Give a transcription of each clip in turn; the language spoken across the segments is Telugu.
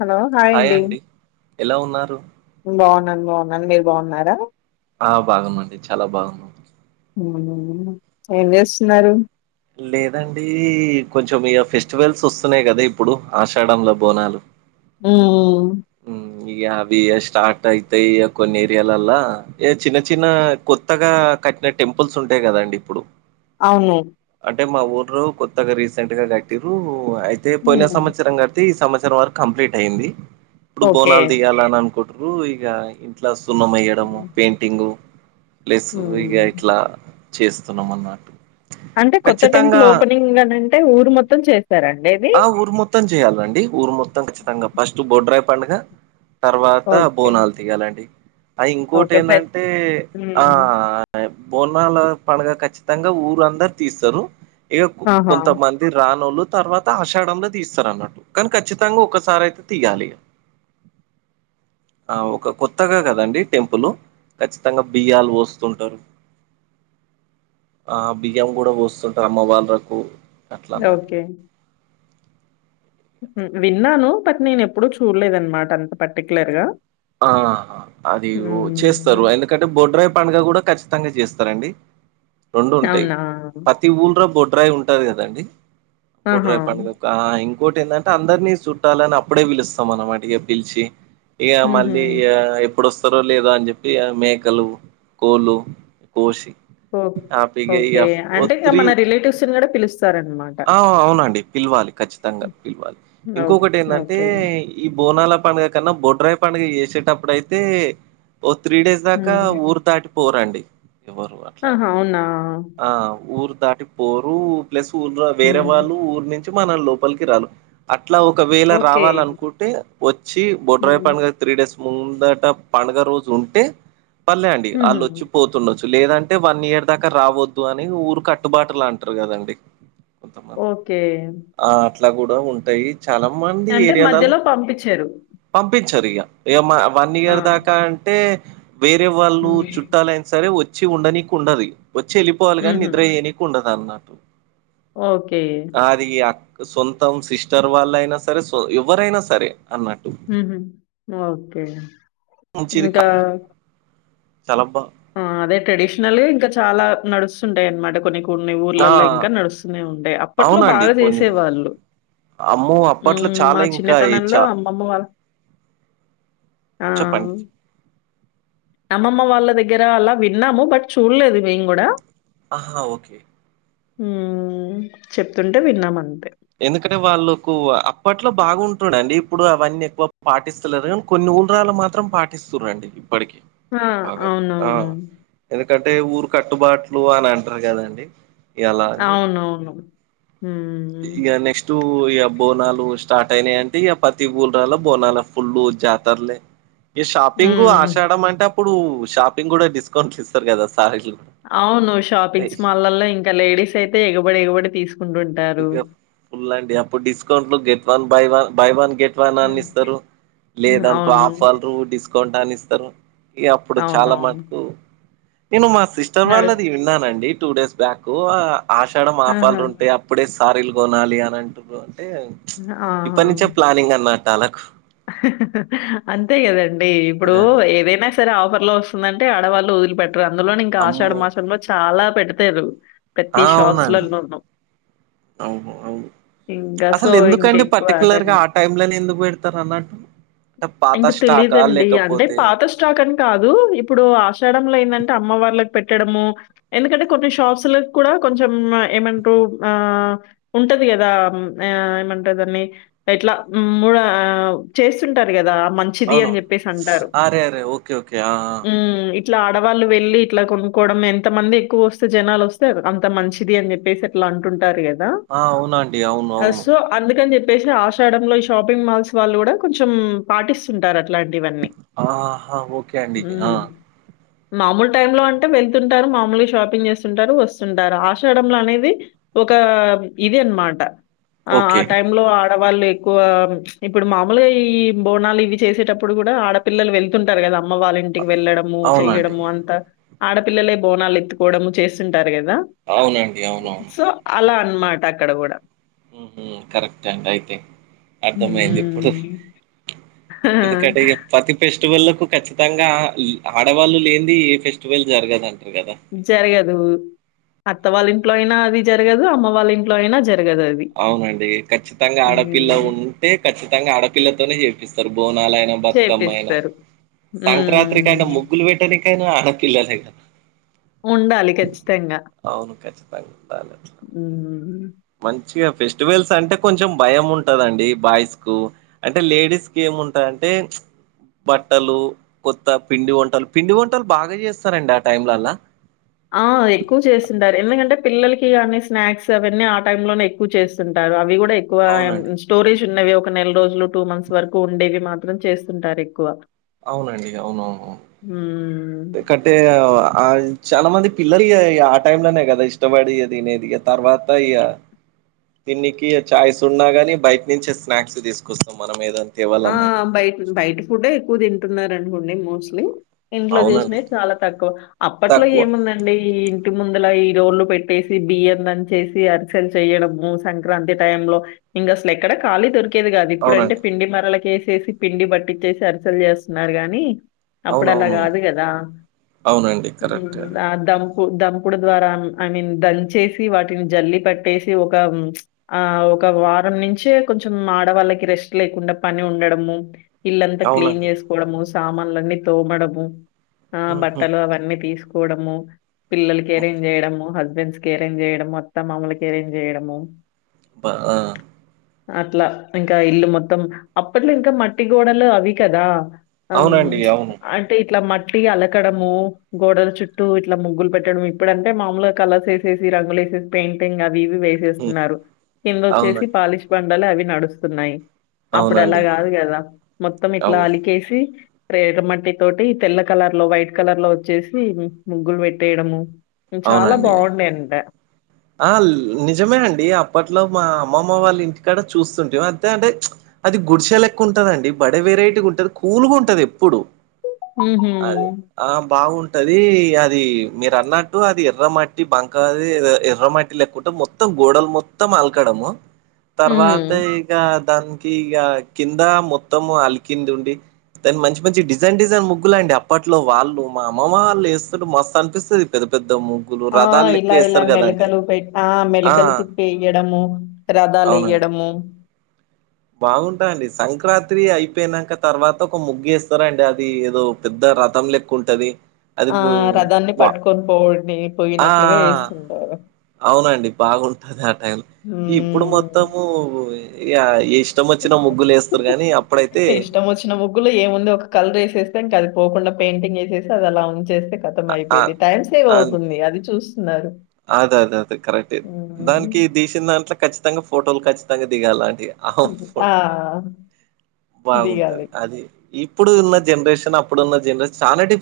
హలో హాయ్ అండి ఎలా ఉన్నారు బాగు ను బాగున్నాను మీరు బాగున్నారా ఆ బాగుంమండి చాలా బాగున్నం హ్మ్ ఏం చేస్తున్నారు లేదండి కొంచెం ఇక ఫెస్టివల్స్ వస్తున్నాయి కదా ఇప్పుడు ఆషాఢంలో బోనాలు ఉ ఆ ఈ అవిి స్టార్ట్ అయితే ఇ కొన్ ఏరియాాలల్ల ఏ చిన్న చిన్న కొత్తగా కటిిన టెంపుల్స్ ఉంటాయి కద అండి ఇప్పుడు అవును అంటే మా ఊర్ కొత్తగా రీసెంట్ గా కట్టిరు అయితే పోయిన హ్మ్ సంవత్సరం కడితే ఈ సంవత్సర వ కంప్లీట్ అయింది ఇప్పుడు ఓకే బోనాలు దియాలని అనుకుంట్రారు ఇ ఇంట్లో న్నం మయ్యడము పెయింటింగ్ ప్లస్ ఇగా హ్మ్ ఇట్లా చేస్తున్నాం అన్నమాట అంటే కొత్త టెంపుల్ ఖచ్చితంగా ఓపెనింగ్ ని అంటే ఊరు మొత్తం చేస్తారా ఆ ఊరు మొత్తం చె చేయాలండి ఊరు మొత్తం ఖచ్చితంగా ఫస్ట్ బొడ్రాయి పండుగ తర్వాత ఓకే బోనాలు తీిగాాలండి అది ఇంకోటి ఓకే ప్ర ఏంటంటే ఆ హ్మ్ బోనాల పడుగ ఖచ్చితంగా ఊరు అందరు తీస్తారు ఇక ఆహా కొంతమంది రానోళ్ళు తర్వాత ఆషాడంలో తీస్తారు అన్నట్టు కానీ ఖచ్చితంగా ఒక్కసారి అయితే తీయాలి [inaudible] ఆ ఒక కొత్తగా కదండి టెంపుల్ ఖచ్చితంగా బియ్యాల్ పోస్తుంటారు ఆ బియ్యం కూడా పోతుంటారు అమ్మ వాళ్ళకు ఓకే విన్నాను బట్ నేను ఎప్పుడూ చూడలేదనమాట అంత పర్టిక్యులర్ గా ఆ అది చేస్తారు హ్మ్ ఎందుకంటే బొడ్రాయి పండుగ కూడా కచ్చితంగా చేస్తారండి రెండు ఉంటాయి అవునా పతి ఊలు బొడు డ్రై ఉంటంది కదండి ఆహా బోడ్రై పండుగ ఒక ఇంకా ఇంకోటి ఏంటంటే అందరినీ చుట్టాలని అప్పుడే పిలుస్తాం అనమాట ఇక పిలిచి ఇక మళ్ళ మళ్ళీ ఊహూ ఎప్పుడుొస్తారో లేదా అని చెప్పి మేకలు కోళ్ళు కోసిి ఓ ఓకే అంటే ఇక మన రిలేటివ్స్ని కూడా పిలుస్త ఆ అవునండి పిలవాలి ఖచ్చితంగా పిలవాలి ఓ ఇంకొకటి ఏంటంటే ఓకే. ఈ బోనాల పండుగ కన్నా బొడ్రాయి పండుగ చేసేటప్పుడు అయితే ఓ త్రీ డేస్ దాకా హ్మ్. ఊరు దాటిపోరండి ఎవరు అట్లని ఆహా! అవునా? ఆ ఊరు దాటి పోరు ప్లస్ ఊరు వేరే హ్మ్. వాళ్ళు ఊరి నుంచి మన లోపలికి రారు అట్ల ఒకవేళ ఓకే. రావాలనుకుంటే వచ్చి బొడ్రై హ్మ్. పండుగ త్రీ డేస్ ముందట పండుగ రోజు ఉంటే పళ్లేె అండి హుహు. ఆల్లోచ్చి పోతుండ లేదంటే వన్ ఇయర్ దాక రవోద్దు అని ఊరు కట్టుబాటులు అంటారు కదండి ఓకే అట్ల కుడా ఉంటాయి చాలా మంది అంటే ఏరియాలలో మధ్యలో పంపిచ్చరు. పంపి సరిగా ఇక వన్ ఆ! ఇయర్ దాక అంటే వేరే వాళ్ళు హ్మ్. చుట్టాలయినా సరే ఒ వచ్చి ఉండనీకి ఉండదు వచ్చి వెళ్ళిపోవాలి కాగాని హుహు. నిద్ర చెయ్యనీకి ఉండదు అన్నట్టు ఓకే. ఆది సొంతం సిస్టర్ వాళ్ళయినా సరే ఎవ్వరైన సరే అన్నట్టు. ఓకే ఇంకా చలబ ఆ అదే ట్రెడిషనల్ ఇంక చాలా నడుస్తుంటాయి అనమాట కొన్ని కొ కొన్ని ఆ! ఊర్లలో ఇంక నడుస్తూనే ఉంటయి అప్పట్లో బాగ అవునండి. కొన్ని చేసే ఊర్లలో. వాళ్ళు అమ్మో! ఉ అప్పట్లో చాలా మ ఇంకా చిన్నతనంలో చ అమ్మమ్మ వ చెప్పండి అమ్మమ్మ వాళ్ళ దగ్గర అల విన్నాము బట్ చూడలేదు మేము కూడా ఆహా ఓకే ఉ చెప్తుంటే విన్నామం ఎందుకంటే వాళ్ళకు అప్పట్లో బాగుంటుండండి ఇప్పుడు అవన్నీ ఎక్కువ పాటిస్తలేరు కానీ కొన్ని [unintelligible] మాత్రం పాటిస్తుండి ఇప్పటికి ఆ! బాగ అవునవును. ఎందుకంటే ఊరు కట్టుబాట్లు అని అంటారు కదండి ఇయాల అని అవునవును హ్మ్. ఇగ నెక్స్టు ఇగా బోనాలు స్టార్ట్ అయినా అంటే ఇక పతి [unintelligible] బోనాల ఫుల్ జాతర్లే ఈ షాపింగ్ హ్మ్. ఆశాడం అంటే అప్పుడు షాపింగ్ కూడ డిస్కౌంట్లు ఇస్తారు కదా సార్ అవును షాపింగ్స్ మాల్లో ఇంకా లేడీస్ అయితే ఎగబడి ఎగబడి తీసుకుంటుంట ఇ ఫుల్ అండి అప్పుడు డిస్కౌంట్లు get one buy one buy one get అని హ్మ్. ఇస్తారు లేదన్కో అవును. ఆఫర్ లు డిస్కౌంట్ అని ఇస్తారు ఇగ అప్పుడు చాల అవునవును. మటుకు నేను మా సిస్టర్ నడు వాళ్ళది విన్నానండి టూ డేస్ బ్యాక్ ఆషాడ ఆహా! ఆఫాలరు ఉంటే అప్పుడే సారీలు కొనాలి అని అంటూరు అంటే ఇప్పటి నుంచే ఆహా! ప్లానింగ్ అన్నళ్కు అంతే కదండి ఇప్పుడు అదే అండి ఏదైన సరే ఆఫ ఇలో వస్తుందంటే ఆడవాళ్ళు వదిలి పెట్టారు అందులోనే ఇంకా అమ్మో ఆషాఢ మాసంలో చాల పెడతారు ఆ ప్రతి అవునండి షాప్స్లలోను అసలు ఎందుకండి పర్టిక్యలర్ గా ఆ టైమ్ లోనే ఎందుకు పెడత అన్నటు ఇంగ తెలిదండి అంటే పాత స్టాక్ అని కాదు ఇప్పుడు ఆషాడంలో ఏందంటే అమ్మ వాళ్ళ ఎందుకంటే కొన్ని షాప్స్ లోకి కూడ కొంచం ఏమంట్రు [unintelligible] కదా ఏమంటారు దాన్ని ఎట్ల మూడ చేస్తుంటారు కదా మంచిది అవును అని చెప్పేసి అంటారు అరే అరే ఓకే ఓకే ఆ ఆ ఇట్ల ఆడవాళ్ళు వెళ్ళలి ఇట్లా కొనుక్కోవడం ఎంత మంది ఎక్కువ వస్తే జనాలు వస్తే అంత మంచిది అని చెప్పేసి అట్ల అంటుంటారు కదా ఆ, అవునండి అవును అవును సో అందుకని [unintelligible] ఆషాడ లో ఈ షాపింగ్ మాల్స్ వాళ్ళు కూడ కొంచెం పాటిస్తుంటార ఇలాంటి వన్నీ ఆహా ఓకే అండి హు ఆ మామూలు టైమ్ లో అంటే వెళ్తుంటారు మామూలుగ షాపింగ్ చేస్తుంటారు వస్తుంటారు ఆశడంలో అనేది ఒక ఇది అనమాట ఆ ఆ ఓకే టై లో ఆడవాళ్ళు ఎక్కువ ఇప్పుడు మామలుగా ఈ బోనాలు ఇవి చేసేటప్పుడు కూడా ఆడపిల్లలు వెళ్తుంటారు కదా అమ్మ వాళ్ళ ఇంటికి వెళ్ళడము అవునండి చెయ్యడము అంతా ఆడపిల్లలే బోనాలు ఎత్తుకోవడము చేస్తుంటారు కదా అవునండి అవునవును సో అలా అన్నమాట అక్కడ కూడా కరెక్ట్ అండి అయితే అర్ధం అయ్యింది ఇప్పుడు హ్మ్. ఆ! ఎందుకంటే ప్రతి ఫెస్టివల్ లో ఖచ్చితంగా ఆడవాళ్లు లేని ఏ ఫెస్టివల్ జరగదండి జరగదు అత్త వాళ్ళ ఇంట్లో అయినా అది జరగదు అమ్మ వాళ్ళ ఇంట్లో అయినా జరగదు అవునండి ఖచ్చితంగా ఆడపిల్ల హ్మ్. ఉంటే ఖచ్చితంగా ఆడపిల్లతోనే చేపిస్తారు బో బోనాలు అయినా బతుకమ్మ అయినా చేపిస్తారు. సంక్రాంతి అయిన హ్మ్. ముగ్గులు పెట్టడానికి ఆడపిల్లనే ఉండాలి ఖచ్చితంగా అవును ఖచ్చితంగా ఉండాలి అట్లా ఊ మంచిగా ఫెస్టివల్స్ అంటే కొంచెం భయం ఉంటదండి బాయ్స్ కు అంటే లేడీస్ కి ఏముంటది ఏముంటది అంటే బట్టలు కొత్త పిండి వంటలు పిండి వంటలు బాగా చేస్తారండి ఆ టైంలల్లా ఆ ఎక్కువ చేస్తుంటారు ఎందుకంటే పిల్లలకి కానీ స్నాక్స్ అవన్నీ ఆ టైమ్ లోనే ఎక్కువ చేస్తుంటారు అవి కూడా ఎక్కువ అవునండి. స్టోరేజ్ ఉన్నవి ఒక నెల రోజులు టూ మంత్స్ వరకు ఉండేవి మాత్రం చేస్తుంటారు ఎక్కువ అవునండి అవునవును హ్మ్. కట్టే చాలా మంది పిల్లలు ఆ టైమ్ లోనే కదా ఇష్టపడి తినది ఇక తర్వాత ఇ దినికి చాయ్స్ ఉన్నా గాని బయట నుంచి స్నాక్స్ తీసుకొస్తాం మనం ఏదన ఆ బయ బయట ఫుడ్ ఎక్కువ తింటున్నారు అనుకోండి మోస్ట్లీ ఇంట్లో అవునండి. చేసినది చాలా తక్కువ అప్పట్లో తక్కువ. ఏముందండి ఈ ఇంటి ముందుల రోళ్లు పెట్టేసి బియ్యం దంచేసి అరిసెలు చెయడము సంక్రాంతి టైం లో ఇంక అసలు ఎక్కడ కాళీ దొరికితే ఉడికేది కాదు ఇప్పుడంటే అవునండి. పిండి మరలకేసేసి పిండి బట్టిచ్చేసి అరిసలు చేస్తున్నారు గాని అప్పుడు అలా అవునవును. కాదు కదా అవునండి. కరెక్టే అది. దం దంపుడు ద్వారా ఐ మీన్ దంచేసి వాటిని జల్లిపట్టేసి ఒక ఆ ఒక వారం నుంచే కొంచెం ఆడవాళ్ళకి రెస్ట్ లేకుండా పని ఉండడము ఇల్లంతా క్లీన్ అవునండి. చేసుకోవడము సామాన్లన్నీ తోమడము ఆ ఉహు బట్టలు అవన్నీ తీసుకోవడము పిల్లలకి ఏరేం చేయడము హస్బెండ్స్ క ఏరేం చేయడము అత్తం మామలకి ఏరేం చేయడము అబ్బా అట్లా ఇంకా ఇల్లు మొత్తం అప్పట్లో ఇంకా మట్టి గోడలు అవి కదా అ అవునండి అవును అంటే ఇట్లా మట్ మట్టి అలకడము గోడల చుట్టూ ఇట్లా ముగ్గులు పెట్టడంము ఇప్పుడు అంటే మామూలుగా కలర్స్ వేసేసి రంగులు వేసేసి పెయింటింగ్ అవి ఇవి వ హ్మ్. వేసేస్తున్నారు కింద అవును వచ్చేసి పాలిష్ బండలే అవి నడుస్తున్నాయి అప్పుడు అలా అవునండి కాదు కదా మొత్తం ఇట్లా అవు అలికేసి ఎర్ర మట్టి తోటి తెల్ల కలర్ లో వైట్ కలర్ లో వచ్చేసి ముగ్గులు పెట్టేడము చాలా అవునండి బాగుండే నంట ఆ నిజమే అండి అప్పట్లో మా అమ్మమ్మ వాళ్ళ ఇంటికాడ చూస్తుంటేం అంతే అంటే చ్ అది గుడిసె లెక్క ఉంటందండి బడ వెరైటీగా ఉంటది కూలుగా ఉంటది ఎప్పుడు హుహు. అదే ఆ బాగుంటది అది మీరు అన్నట్టు అది ఎర్ర మట్టి మట్టి బంకాది ఎర్ర మట్టి లెక్క ఉంటది మొత్తం గోడలు మొత్తం ఆలకడము తర్వాత హ్మ్. ఇగ దానికి ఇగ కింద మొత్తం అలికింది ఉండి దాని మంచి మంచి డిజైన్ డిజైన్ ముగ్గులు అండి అప్పట్లో వాళ్ళు మా అమ్మమ్మ వాళ్ళేస్తుండు మస్తు అనిపిస్తది పెద్ద పె ద్ద ముగ్గులు రథాలు లెక్క ఏస్తారు కదండి ఉ పై ఆ మెలికలు తిప్పి ఎయ్యడము రథాలు అవునండి ఎయ్యడము బాగుంటాయండి సంక్రాంతైరా అయిపోయినాక తర్వాత ఒక ముగ్గేస్తారండి అది ఏదో పెద్ద రథం లెక్కుంటది ఆ రథాన్ని పట్టుకొని పోడిని ఆ పొయ్యినట్లుగా ఏస్తుంటారు అవునండి బాగుంటది ఆ టైం ఇప్పుడు హ్మ్. మొత్తము ఇగ ఏ ఇష్టమచ్చిన ముగ్గులేస్తరు గానీ అప్పుడైతే ఇష్టమొచ్చిన ముగ్గులో ఏముంది ఒక కలరేసేస్తే అది పోకుండా పెయింటింగ్ ఏసేస్తే అది అలా ఉంచేస్తే ఖతం ఆ అయిపోయిద్ది టైం సేవ్ ఐతుంది అది చూస్ అది అది అది కరెక్ట్ హ్మ్. దానికి దీషిన దాంట్లో ఖచ్చితంగా ఫోటోలు ఖచ్చితంగా దిగాలి ఆంటిగ ఆ! [unintelligible] బాగుంటాది దిగాలి. అది ఇప్పుడు ఉన్న జనరేషన్ అప్పుడున్న జనరేషన్ చానా డి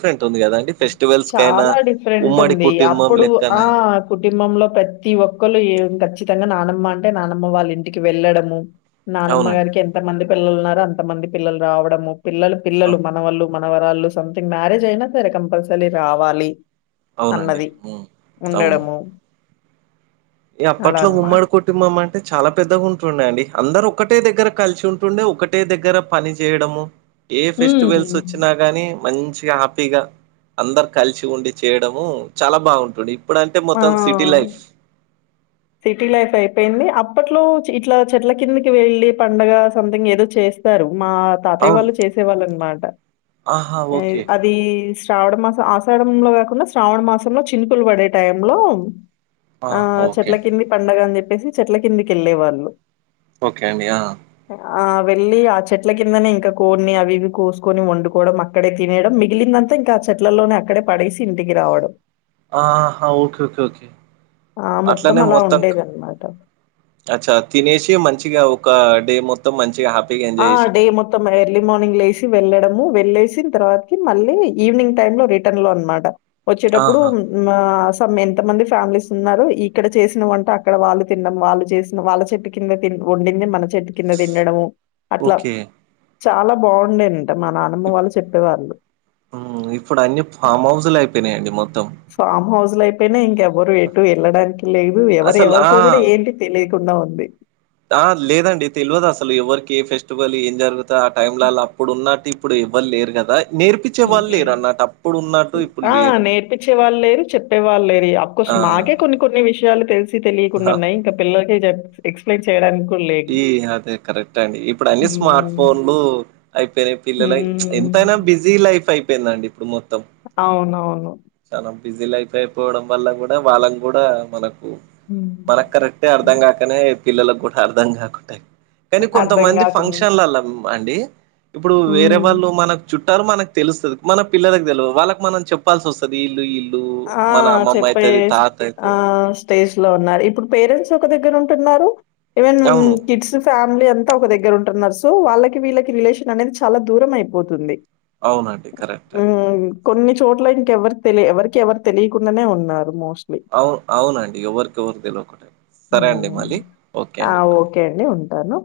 చాలా డిఫరెంట్ ఉమ్మడి ఉంది కుటుంబం అప్పుడు ఆ లెక్కనే కుటుంబంలో ప్రతి ఒక్కళ్ళూ ఏం ఖచ్చితంగా నానమ్మ అంటే నానమ్మ వాళ్ళ ఇంటికి వెళ్ళడము అవునండి నానమ్మగారికి ఎంతమంది పిల్లలు ఉన్నారో అంతమంది పిల్లలు రావడము పిల్లలు పిల్లలు అవ్ మనవళ్ళు మనవరాళ్ళు సంథింగ్ మ్యారేజ్ అయినా సరే కంపల్సలీ రావాలి అవునండి అన్నది హ్మ్. అవును ఉండడము అలా అప్పట్లో అన్నమాట. ఉమ్మడి కుటుంభమం టే చాలా పెద్దగా ఉంటుండే అండి అందరూ ఒకటే దగ్గర కలిసి ఉంటుండే ఒకటే దగ్గర పని చేయడము ఏ ఫెస్టివల్స్ హ్మ్. వచ్చినా గానీ మంచిగా హ్యాపీగా అందరు కలిసి ఉండి చేయడము చాలా బావుంటుండి ఇప్పుడంటే ఆ! మొత్తం సిటీ లైఫ్ సిటీ లైఫ్ అయిపోయింది అప్పట్లో ఇట్లా చెట్ల కిందికి వెళ్ళి పండగ సంథింగ్ ఏదో చే చేస్తారు మా తాతయ్య అవును. వాళ్ళు చేసే వాళ్ళనమాట ఆహా! ఏ ఓకే. అది శ్రావణ మాసం ఆషాడంలో కాకుండా శ్రావణ మాసంలో చినుపులు పడే టైం లో ఆ ఓకే చెట్ల అండి. కింది పండగ అని చెప్పేసి చెట్ల కిందికెళ్ళే వాళ్ళు ఓకే అండి ఆ ఆ వెళ్ళి ఆ చెట్ల కిందనే ఇంకా కోడిని అవి ఇవి కోసుకొని వండుకోవడం అక్కడే తినేయడం మిగిలిందం తా ఇంకా ఆ చెట్లల్లోనే అక్కడే పడేసి ఇంటికి రావడం ఆహా ఓకే ఓకే ఓకే ఆ అట్లనే అలా మొత్తం క్ ఉండేదన్నమాట అచ్చా తినేసి మంచిగా ఒక డే మొత్తం మంచిగా హా ఆ డే మొత్తం ఎర్లీ మార్నింగ్ లేసి వెళ్ళడము వె వెళ్ళేసిన తరవాతికి మళ్ళీ ఈవినింగ్ టైం లో రిటన్ లో అన్నమాట వచ్చేటప్పుడు ఆహా! ఉం ఆస్ త్తం ఎంత మంది ఫ్యామిలీస్ ఉన్నారు ఇక్కడ చేసిన వంట అక్కడ వాళ్ళు తినడం వాళ్ళు చేసిన వాళ్ళ చెట్టు కింద తిన్ వండింది మన చెట్టు కింద తిండడము ఓకే చాలా బావుండేనంట మా నానమ్మ వాళ్ళు చెప్పేవాళ్ళు ఉమ్ ఇప్పుడు అన్నీ ఫామ్ హౌస్ లు అయిపోయినాయండి మొత్తం ఫామ్ హౌస్ లు అయిపోయినాయి ఇంకెవరూ ఎటూ ఎళ్ళడానికి లేదు ఎవరు అసలు ఆ ఎవరికో కూడా ఏంటి తెలీ కుండా ఉంది ఆ లేదండి తెల్వదు అసలు ఎవరికి ఏ ఫెస్టివల్ ఏం జరుగుతా ఆ టైమ్ లలో అ అప్పుడు ఉన్నాటి ఇప్పుడు ఎవ్వరు లేరు గదా నేర్పిచ్చే వాళ్ళు లేరు అన్నట్టు అప్పుడు ఉన్నట్టు ఇప్పుడు ఆ లేరు నేర్పిచ్చే వాళ్ళు లేరు చెప్పే వాళ్ళు లేరు ఇగ అఫ్కోర్స్ ఆ మాకే కొన్ని కొన్ని విషయాలు తెలిసి తెలియకుండున్నాయి ఇంక పిల్లలకి చెప్ ఎక్స్ప్లెయిన్ చెయ్యడానికి ఈ అదే కరెక్ట్ అండి ఇప్పుడు అన్ని స్మార్ట్ హ్మ్. ఫోన్లు అయిపోయినాయి పిల్లలై ఎంత హ్మ్. తైన బిజీ లైఫ్ అయిపోయిందండి ఇప్పుడు మో అవునవును చానా బిజీ లైఫ్ అయిపోవడం వల్ల కూడా వాళ్ళకు కూడా మనకు హ్మ్. మనకు కరెక్టే అర్థం హ్మ్. కాకనే పిల్లలకు కూడా అర్ధం కాకుడాయి కానీ అర్థం కొంతమంది కాకుండా. ఫంక్షన్లల అండి ఇప్పుడు వేరే హ్మ్. వాళ్ళు మనకు చు మనకు తెలుస్తుంది మన పిల్లలకు తెలువదు వాళ్ళకి మనం చెప్పాల్సి వస్తది ఇల్లు ఇల్లు ఆ చెప్పే ఆ అయితది స్టేజ్ లో ఉన్నారు ఇప్పుడు పేరెంట్స్ ఒక దగ్గర ఉంటున్నారు ఈవెన్ అవును కిడ్స్ ఫ ఫ్యామిలీ అంతా ఒక దగ్గర ఉంటున్నారు సో వాళ్ళకి వీళ్ళకి రిలేషన్ అనేది చాలా దూరం అయిపోతుంది అవునండి కరెక్ట్ హ్మ్. కొన్ని చోట్ల ఇంకెవరి తెలి ఎవరికి ఎవరు తెలియకుండానే ఉన్నారు మో అవును అవునండి ఎవరికి ఎవరు తెలవాకుండై సరే అండి మళ్ళీ ఓకే అండి బాయ్ అంటను